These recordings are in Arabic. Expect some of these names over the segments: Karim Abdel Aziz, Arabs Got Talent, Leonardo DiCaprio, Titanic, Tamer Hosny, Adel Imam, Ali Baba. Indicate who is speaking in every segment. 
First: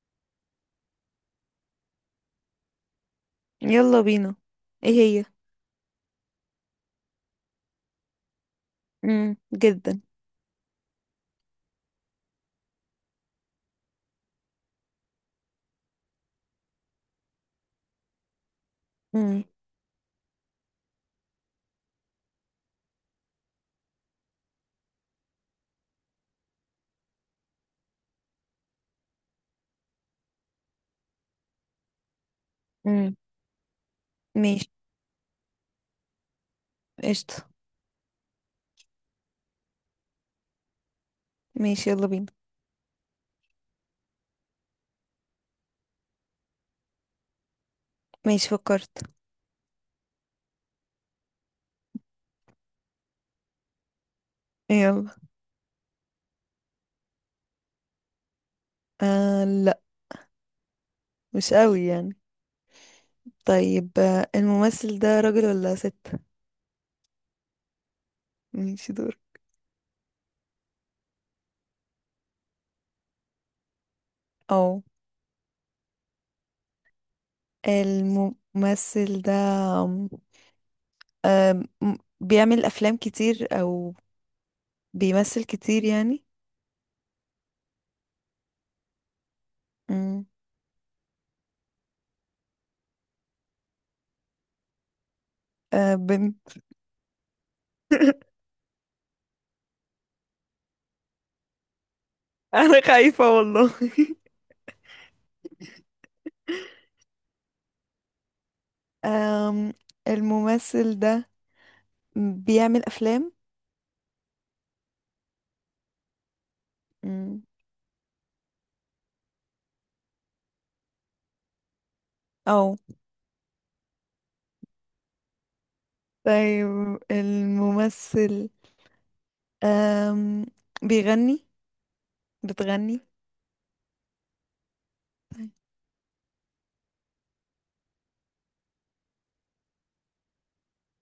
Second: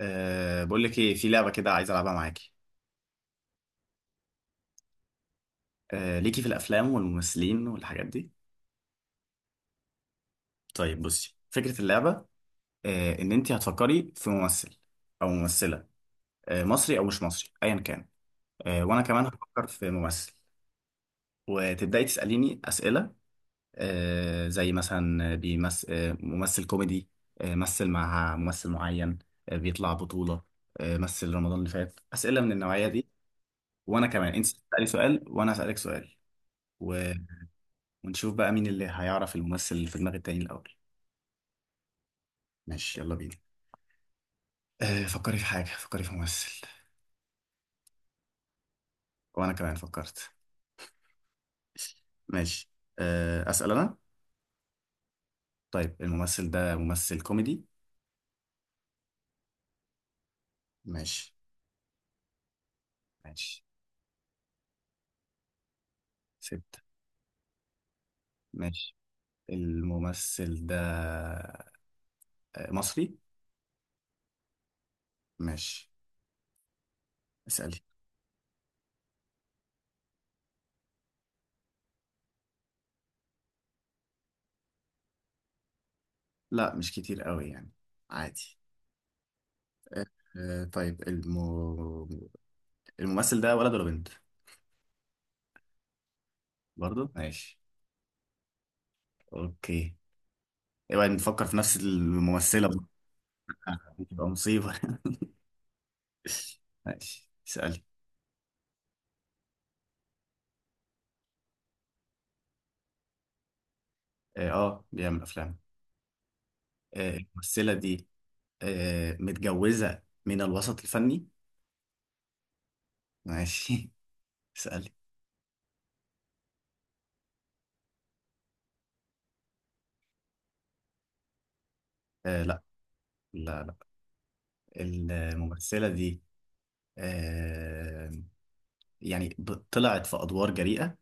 Speaker 1: بقول لك ايه في لعبه كده عايز العبها معاكي.
Speaker 2: يلا بينا. ايه هي؟
Speaker 1: ليكي في الافلام والممثلين والحاجات دي.
Speaker 2: جدا.
Speaker 1: طيب بصي، فكره اللعبه، ان انت هتفكري في ممثل او ممثله، مصري او مش مصري ايا كان. وانا كمان
Speaker 2: امم.
Speaker 1: هفكر في ممثل، وتبداي تساليني اسئله، زي مثلا بيمثل ممثل كوميدي، مثل مع ممثل معين، بيطلع بطوله، مثل رمضان اللي فات، اسئله من النوعيه دي.
Speaker 2: امم.
Speaker 1: وانا كمان انت
Speaker 2: ماشي.
Speaker 1: تسالي سؤال وانا اسالك سؤال.
Speaker 2: قشطة.
Speaker 1: ونشوف بقى مين اللي هيعرف الممثل اللي في دماغ التاني الأول.
Speaker 2: ماشي يلا بينا.
Speaker 1: ماشي يلا بينا. فكري في حاجة، فكري في ممثل.
Speaker 2: ماشي فكرت.
Speaker 1: وأنا كمان فكرت. ماشي. أسأل أنا.
Speaker 2: يلا.
Speaker 1: طيب الممثل ده ممثل كوميدي؟
Speaker 2: آه، لا.
Speaker 1: ماشي.
Speaker 2: مش قوي يعني.
Speaker 1: ماشي.
Speaker 2: طيب، الممثل ده راجل ولا ست؟
Speaker 1: سبت.
Speaker 2: ماشي
Speaker 1: ماشي.
Speaker 2: دور.
Speaker 1: الممثل ده مصري.
Speaker 2: او.
Speaker 1: ماشي. اسألي.
Speaker 2: الممثل ده آم، بيعمل افلام كتير او بيمثل كتير يعني.
Speaker 1: لا مش كتير قوي يعني، عادي. أه
Speaker 2: امم.
Speaker 1: طيب، الممثل ده ولد ولا بنت؟
Speaker 2: آه، بنت.
Speaker 1: برضه ماشي. اوكي. اوعي نفكر في نفس الممثلة،
Speaker 2: انا خايفة والله.
Speaker 1: بتبقى مصيبة. ماشي، اسألي.
Speaker 2: آم، الممثل ده بيعمل افلام.
Speaker 1: اه، بيعمل أفلام. الممثلة دي متجوزة من الوسط الفني.
Speaker 2: اه.
Speaker 1: ماشي. اسألي.
Speaker 2: طيب الممثل أم... بيغني؟
Speaker 1: لا.
Speaker 2: بتغني؟
Speaker 1: لا لا.
Speaker 2: طيب.
Speaker 1: الممثلة دي آه، يعني طلعت في أدوار جريئة.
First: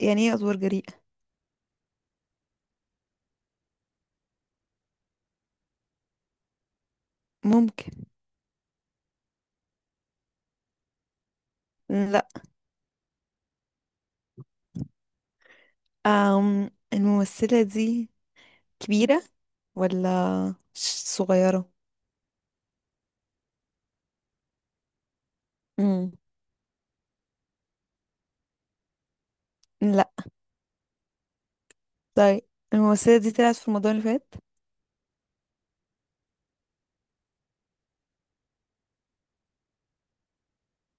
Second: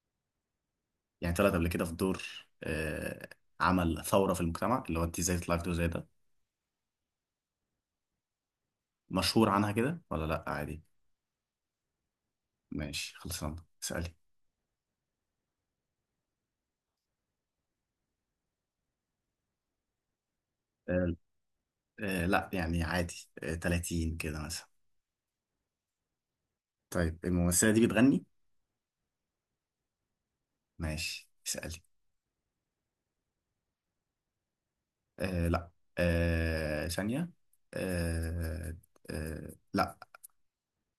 Speaker 2: يعني ايه أدوار جريئة؟
Speaker 1: يعني طلعت قبل كده في دور آه، عمل ثورة في المجتمع، اللي هو انت ازاي تطلعي في دور زي ده.
Speaker 2: ممكن.
Speaker 1: مشهور عنها كده ولا لا، عادي.
Speaker 2: لا.
Speaker 1: ماشي خلصنا. اسألي.
Speaker 2: الممثلة دي كبيرة ولا
Speaker 1: آه،
Speaker 2: صغيرة؟
Speaker 1: لا يعني عادي، 30 كده مثلا.
Speaker 2: مم.
Speaker 1: طيب الممثلة دي بتغني؟
Speaker 2: لا.
Speaker 1: ماشي اسألي.
Speaker 2: طيب الممثلة دي طلعت في رمضان اللي فات؟
Speaker 1: لا. ثانية. آه لا.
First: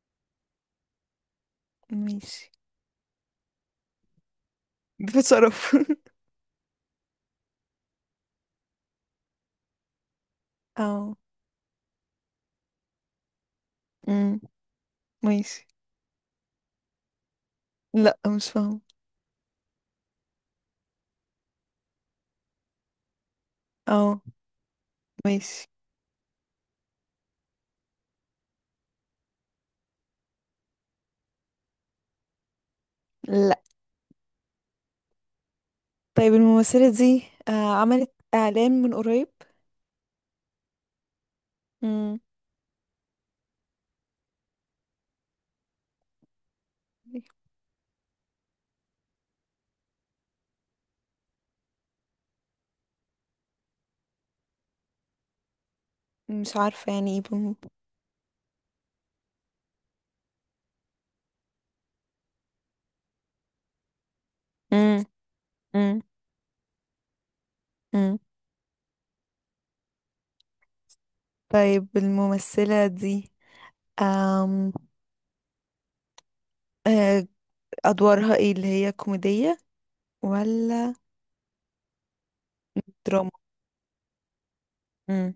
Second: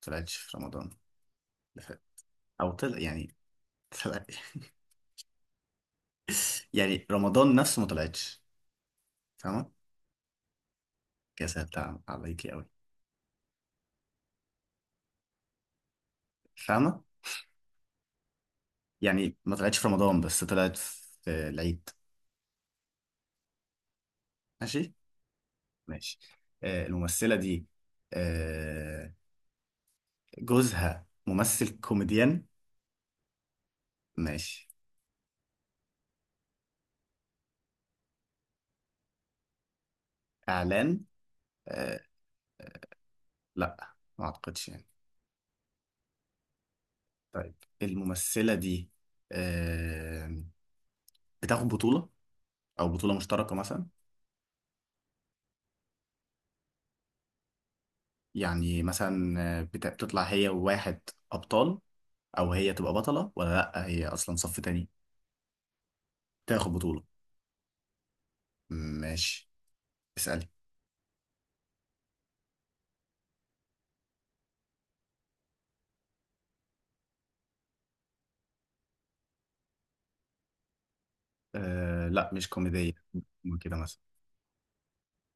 Speaker 1: طلعتش في رمضان اللي فات.
Speaker 2: ماشي.
Speaker 1: أو طلع يعني، طلع.
Speaker 2: بشرف.
Speaker 1: يعني رمضان نفسه ما طلعتش. فاهمة؟
Speaker 2: اه.
Speaker 1: كده سهلتها عليكي أوي.
Speaker 2: امم. ماشي.
Speaker 1: فاهمة؟
Speaker 2: لا، مش فاهمة.
Speaker 1: يعني ما طلعتش في رمضان بس طلعت في العيد.
Speaker 2: اه.
Speaker 1: ماشي؟
Speaker 2: ماشي.
Speaker 1: ماشي. الممثلة دي آه جوزها ممثل كوميديان.
Speaker 2: لا.
Speaker 1: ماشي.
Speaker 2: طيب الممثلة دي عملت إعلان من قريب؟
Speaker 1: إعلان. آه
Speaker 2: مم.
Speaker 1: لا ما أعتقدش يعني. طيب الممثلة دي آه، بتاخد بطولة، أو بطولة مشتركة مثلا.
Speaker 2: مش عارفة يعني ايه.
Speaker 1: يعني مثلا بتطلع هي وواحد، أبطال. أو هي تبقى بطلة ولا لأ هي أصلا صف تاني.
Speaker 2: مم. مم.
Speaker 1: تاخد بطولة.
Speaker 2: مم.
Speaker 1: ماشي اسألي.
Speaker 2: طيب الممثلة دي أم... آه، أدوارها ايه اللي هي كوميدية ولا
Speaker 1: لا مش كوميدية،
Speaker 2: دراما؟
Speaker 1: كده مثلا.
Speaker 2: مم.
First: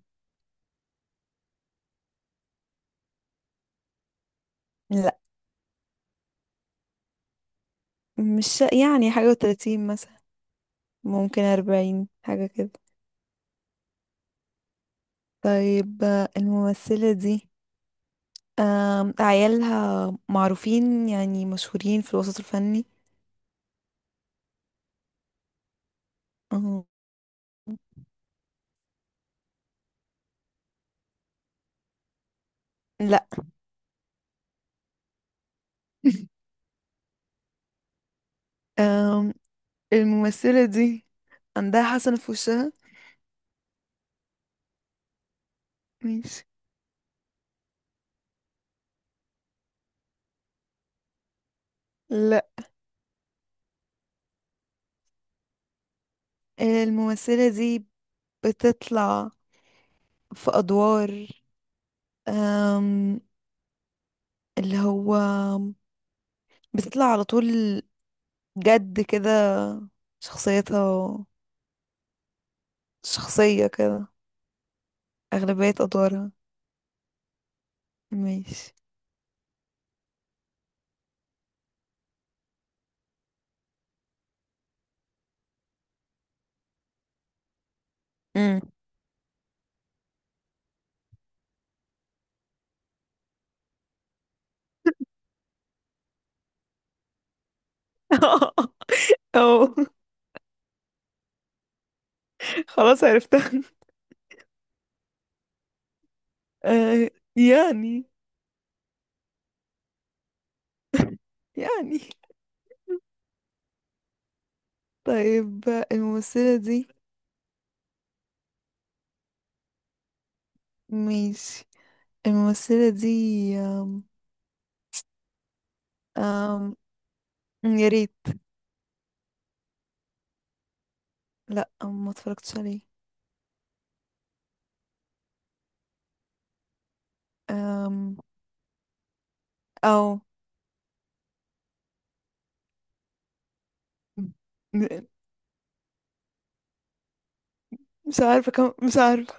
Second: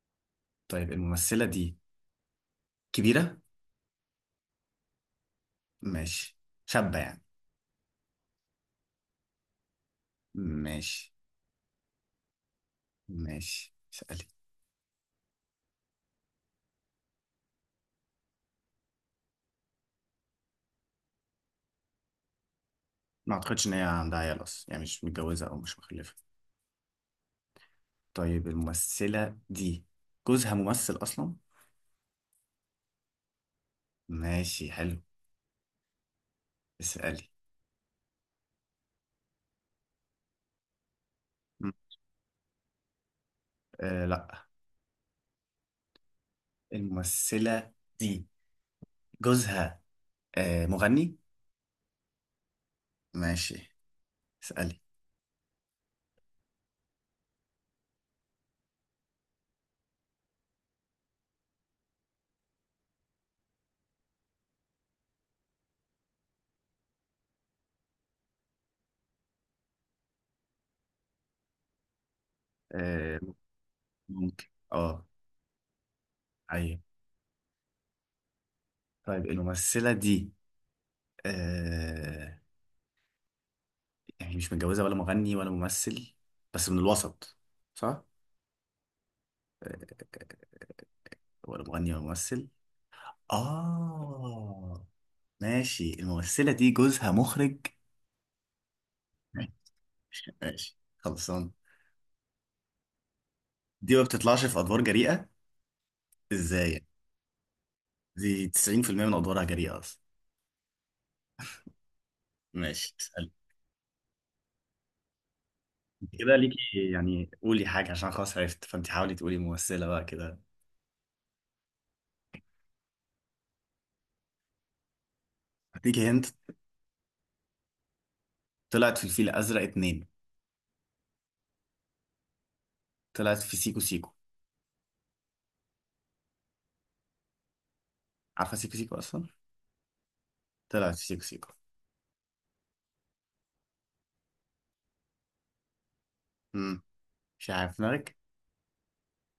Speaker 1: طيب الممثلة دي كبيرة.
Speaker 2: لا،
Speaker 1: ماشي. شابة يعني.
Speaker 2: مش يعني حاجة و30 مثلا.
Speaker 1: ماشي.
Speaker 2: ممكن 40 حاجة كده.
Speaker 1: ماشي اسألي.
Speaker 2: طيب، الممثلة دي عيالها معروفين يعني مشهورين في الوسط الفني؟
Speaker 1: ما أعتقدش إن هي عندها عيال أصلا، يعني مش متجوزة أو مش مخلفة.
Speaker 2: أم...
Speaker 1: طيب الممثلة دي جوزها ممثل أصلا؟
Speaker 2: لا.
Speaker 1: ماشي حلو. اسألي.
Speaker 2: أم... الممثلة دي
Speaker 1: م-
Speaker 2: عندها حسنة في وشها؟
Speaker 1: لا.
Speaker 2: ماشي.
Speaker 1: الممثلة دي جوزها مغني؟
Speaker 2: لا.
Speaker 1: ماشي اسألي.
Speaker 2: الممثلة دي بتطلع في أدوار، أم، اللي هو بتطلع على طول جد كده، شخصيتها
Speaker 1: آه
Speaker 2: شخصية كده
Speaker 1: ممكن. اه.
Speaker 2: أغلبية أدوارها.
Speaker 1: أيوة.
Speaker 2: ماشي.
Speaker 1: طيب الممثلة دي آه يعني مش متجوزة ولا مغني ولا ممثل، بس من الوسط. صح؟
Speaker 2: مم.
Speaker 1: آه ولا مغني ولا ممثل؟ آه ماشي. الممثلة دي جوزها مخرج؟
Speaker 2: أو.
Speaker 1: ماشي ماشي خلصان.
Speaker 2: خلاص عرفتها.
Speaker 1: دي ما بتطلعش في ادوار جريئه. ازاي يعني؟
Speaker 2: أه، يعني،
Speaker 1: دي 90% من ادوارها جريئه اصلا.
Speaker 2: يعني.
Speaker 1: ماشي تسأل.
Speaker 2: طيب
Speaker 1: كده
Speaker 2: الممثلة دي.
Speaker 1: ليكي، يعني قولي حاجه عشان خلاص عرفت، فانت حاولي تقولي ممثله بقى كده.
Speaker 2: ماشي. الممثلة دي. أم
Speaker 1: هديكي هنت.
Speaker 2: أم يا ريت.
Speaker 1: طلعت في الفيل الازرق 2.
Speaker 2: لا، ما اتفرجتش عليه.
Speaker 1: طلعت في سيكو سيكو.
Speaker 2: أم...
Speaker 1: عارفه سيكو سيكو اصلا.
Speaker 2: أو.
Speaker 1: طلعت في سيكو سيكو.
Speaker 2: م-
Speaker 1: امم مش عارف دماغك.
Speaker 2: مش عارفة كم مش عارفة.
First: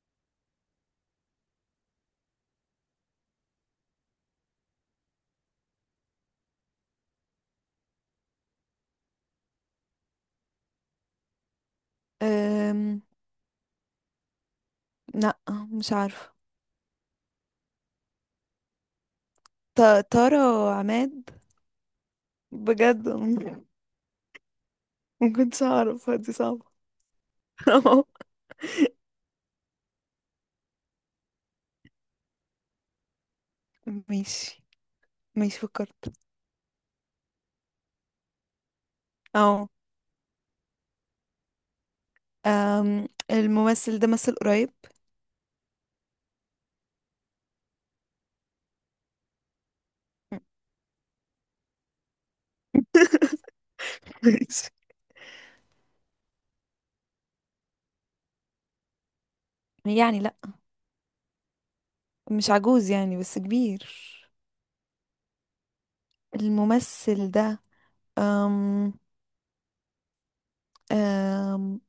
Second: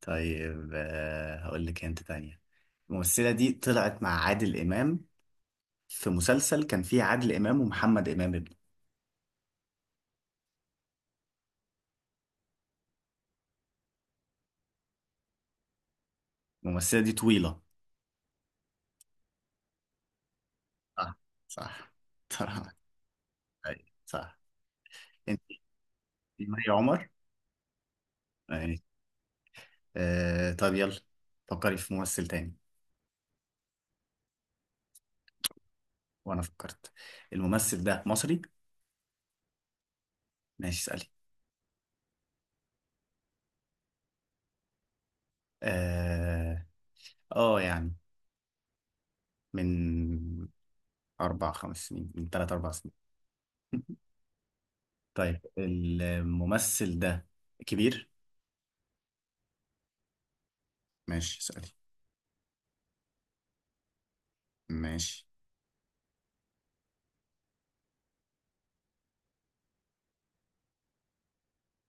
Speaker 1: طيب هقول لك هنت تانية. الممثله دي طلعت مع عادل امام في مسلسل كان فيه عادل امام ومحمد امام ابنه.
Speaker 2: أم... لأ، مش عارفة.
Speaker 1: الممثله دي طويله.
Speaker 2: ط... طارة
Speaker 1: صح.
Speaker 2: عماد.
Speaker 1: صح. طبعا.
Speaker 2: بجد،
Speaker 1: أيوة، صح.
Speaker 2: ما
Speaker 1: انت
Speaker 2: كنتش أعرفها، دي
Speaker 1: مي
Speaker 2: صعبة.
Speaker 1: عمر.
Speaker 2: أهو.
Speaker 1: اهي. طب يلا، فكري في ممثل تاني.
Speaker 2: ماشي. ماشي فكرت.
Speaker 1: وانا فكرت. الممثل ده مصري.
Speaker 2: أو.
Speaker 1: ماشي اسألي.
Speaker 2: الممثل ده مثل قريب؟
Speaker 1: اه. يعني من 4 5 سنين، من 3 4 سنين.
Speaker 2: ماشي.
Speaker 1: طيب الممثل ده كبير.
Speaker 2: يعني لأ.
Speaker 1: ماشي اسألي.
Speaker 2: مش عجوز يعني، بس كبير.
Speaker 1: ماشي.
Speaker 2: الممثل ده أم... أم...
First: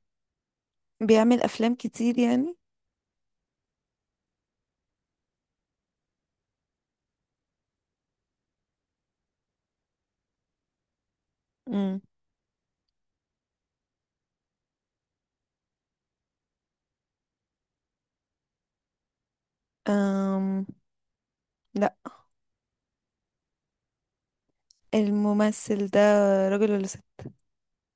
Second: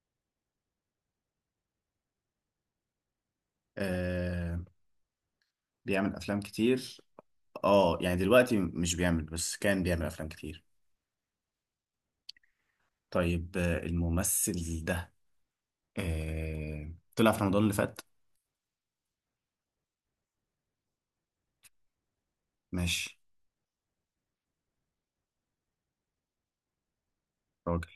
Speaker 2: بيعمل أفلام كتير يعني؟
Speaker 1: آه بيعمل افلام كتير. اه يعني دلوقتي مش بيعمل، بس كان بيعمل افلام كتير.
Speaker 2: أم...
Speaker 1: طيب الممثل ده طلع في رمضان اللي فات.
Speaker 2: أم... لأ.
Speaker 1: ماشي.
Speaker 2: الممثل ده راجل ولا ست؟
Speaker 1: راجل.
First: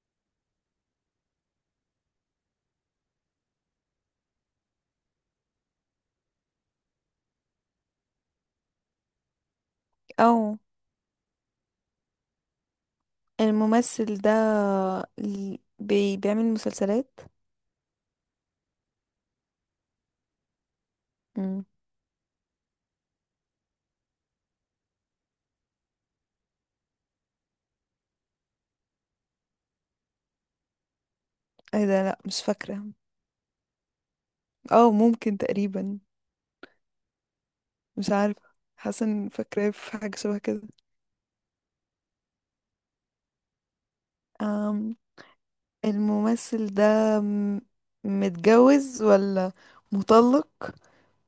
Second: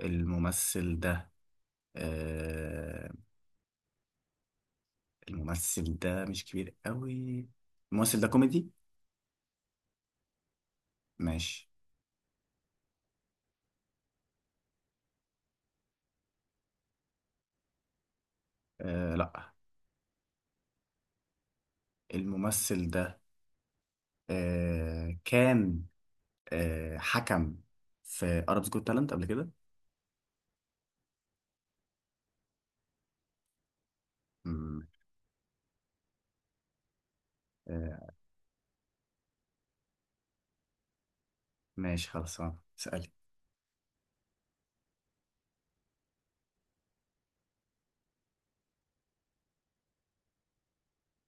Speaker 1: الممثل ده آه الممثل ده مش كبير قوي. الممثل ده كوميدي.
Speaker 2: او.
Speaker 1: ماشي.
Speaker 2: الممثل ده ال- بي بيعمل مسلسلات؟
Speaker 1: لا.
Speaker 2: مم.
Speaker 1: الممثل ده كان حكم في Arabs Got Talent قبل كده.
Speaker 2: ايه ده، لا مش فاكرة.
Speaker 1: مم.
Speaker 2: او ممكن تقريبا.
Speaker 1: آه
Speaker 2: مش عارفة. حاسة ان فاكرة في حاجة شبه كده.
Speaker 1: ماشي خلاص، سألي.
Speaker 2: أم الممثل ده م- متجوز ولا مطلق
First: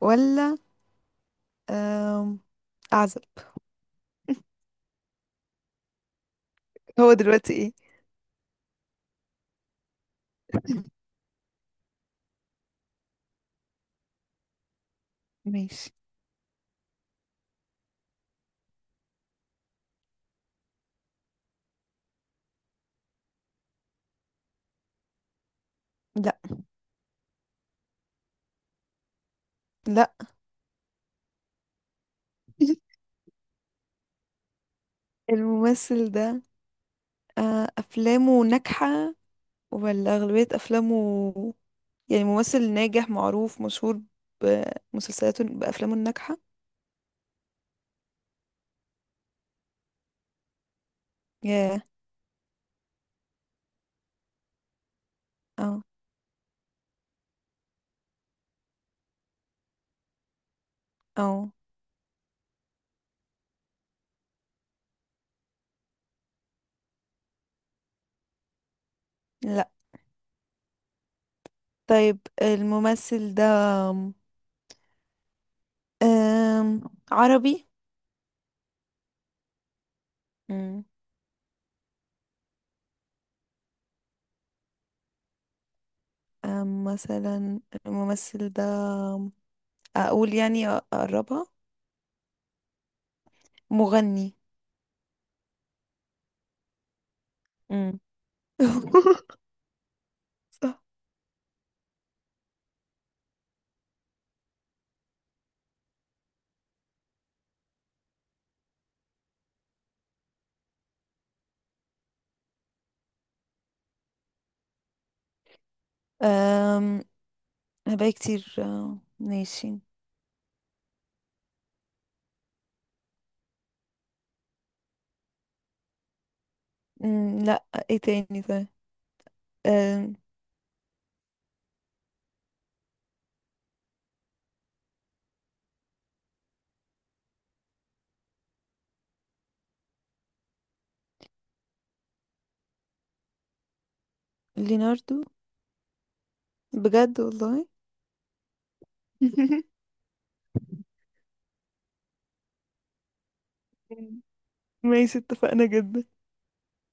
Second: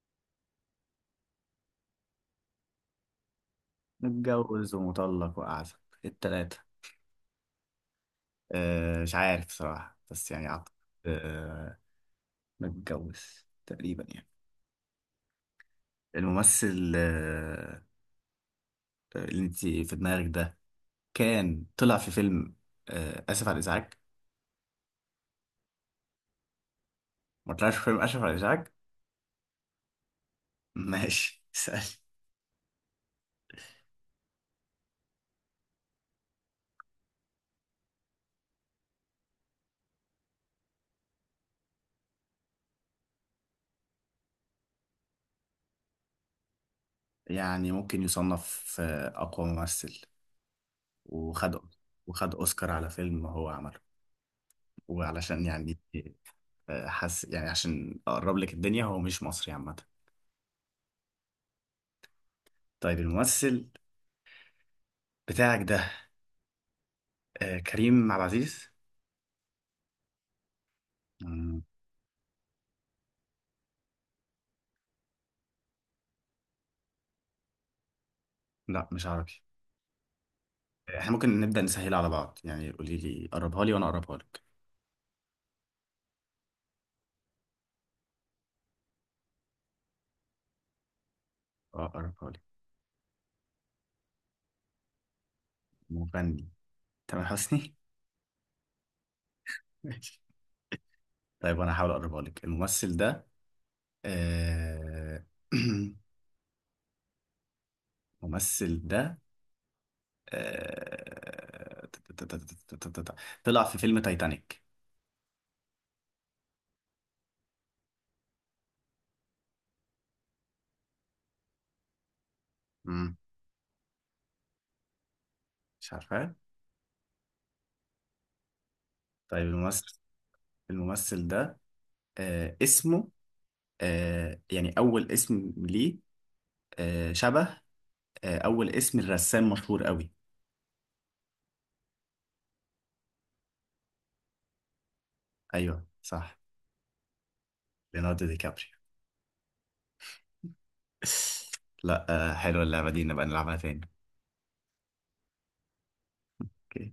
Speaker 2: ولا أم أعزب؟
Speaker 1: متجوز ومطلق وأعزب، التلاتة.
Speaker 2: هو دلوقتي ايه؟
Speaker 1: مش عارف صراحة بس يعني أعتقد آه متجوز تقريبا يعني.
Speaker 2: ماشي.
Speaker 1: الممثل اللي انت في دماغك ده كان طلع في فيلم اسف على الازعاج.
Speaker 2: لا.
Speaker 1: ما طلعش في فيلم اسف على الازعاج.
Speaker 2: لا.
Speaker 1: ماشي اسال.
Speaker 2: الممثل ده أفلامه ناجحة ولا أغلبية أفلامه؟ يعني ممثل ناجح معروف مشهور بمسلسلاته بأفلامه الناجحة.
Speaker 1: يعني ممكن يصنف اقوى ممثل، وخد
Speaker 2: ياه.
Speaker 1: وخد اوسكار على فيلم هو عمله. وعلشان يعني
Speaker 2: اه.
Speaker 1: حس يعني، عشان اقرب لك الدنيا هو مش مصري عامه.
Speaker 2: اه.
Speaker 1: طيب الممثل بتاعك ده كريم عبد العزيز.
Speaker 2: لا.
Speaker 1: مم.
Speaker 2: طيب، الممثل ده أم عربي؟
Speaker 1: لا مش عربي.
Speaker 2: مم.
Speaker 1: احنا ممكن نبدأ نسهل على بعض، يعني قولي لي قربها لي وانا اقربها لك.
Speaker 2: مثلا الممثل ده أقول يعني أقربها.
Speaker 1: اه قربها لي.
Speaker 2: مغني.
Speaker 1: مغني. تامر حسني.
Speaker 2: مم.
Speaker 1: ماشي.
Speaker 2: صح.
Speaker 1: طيب انا هحاول اقربها لك. الممثل ده آه... الممثل ده آه... تا- تا- تا- تا- تا- تا- تا- تا- طلع في فيلم تايتانيك.
Speaker 2: أم هبقى كتير، ماشي.
Speaker 1: مم. مش عارفه.
Speaker 2: مم، لا ايه تاني؟ طيب.
Speaker 1: طيب
Speaker 2: أم
Speaker 1: الممثل ده اسمه يعني اول اسم ليه شبه، اول اسم الرسام مشهور قوي.
Speaker 2: ليناردو.
Speaker 1: ايوه صح.
Speaker 2: بجد والله.
Speaker 1: ليوناردو دي كابريو. لا. حلوه اللعبه دي، نبقى نلعبها تاني.
Speaker 2: ماشي اتفقنا جدا.
Speaker 1: اوكي.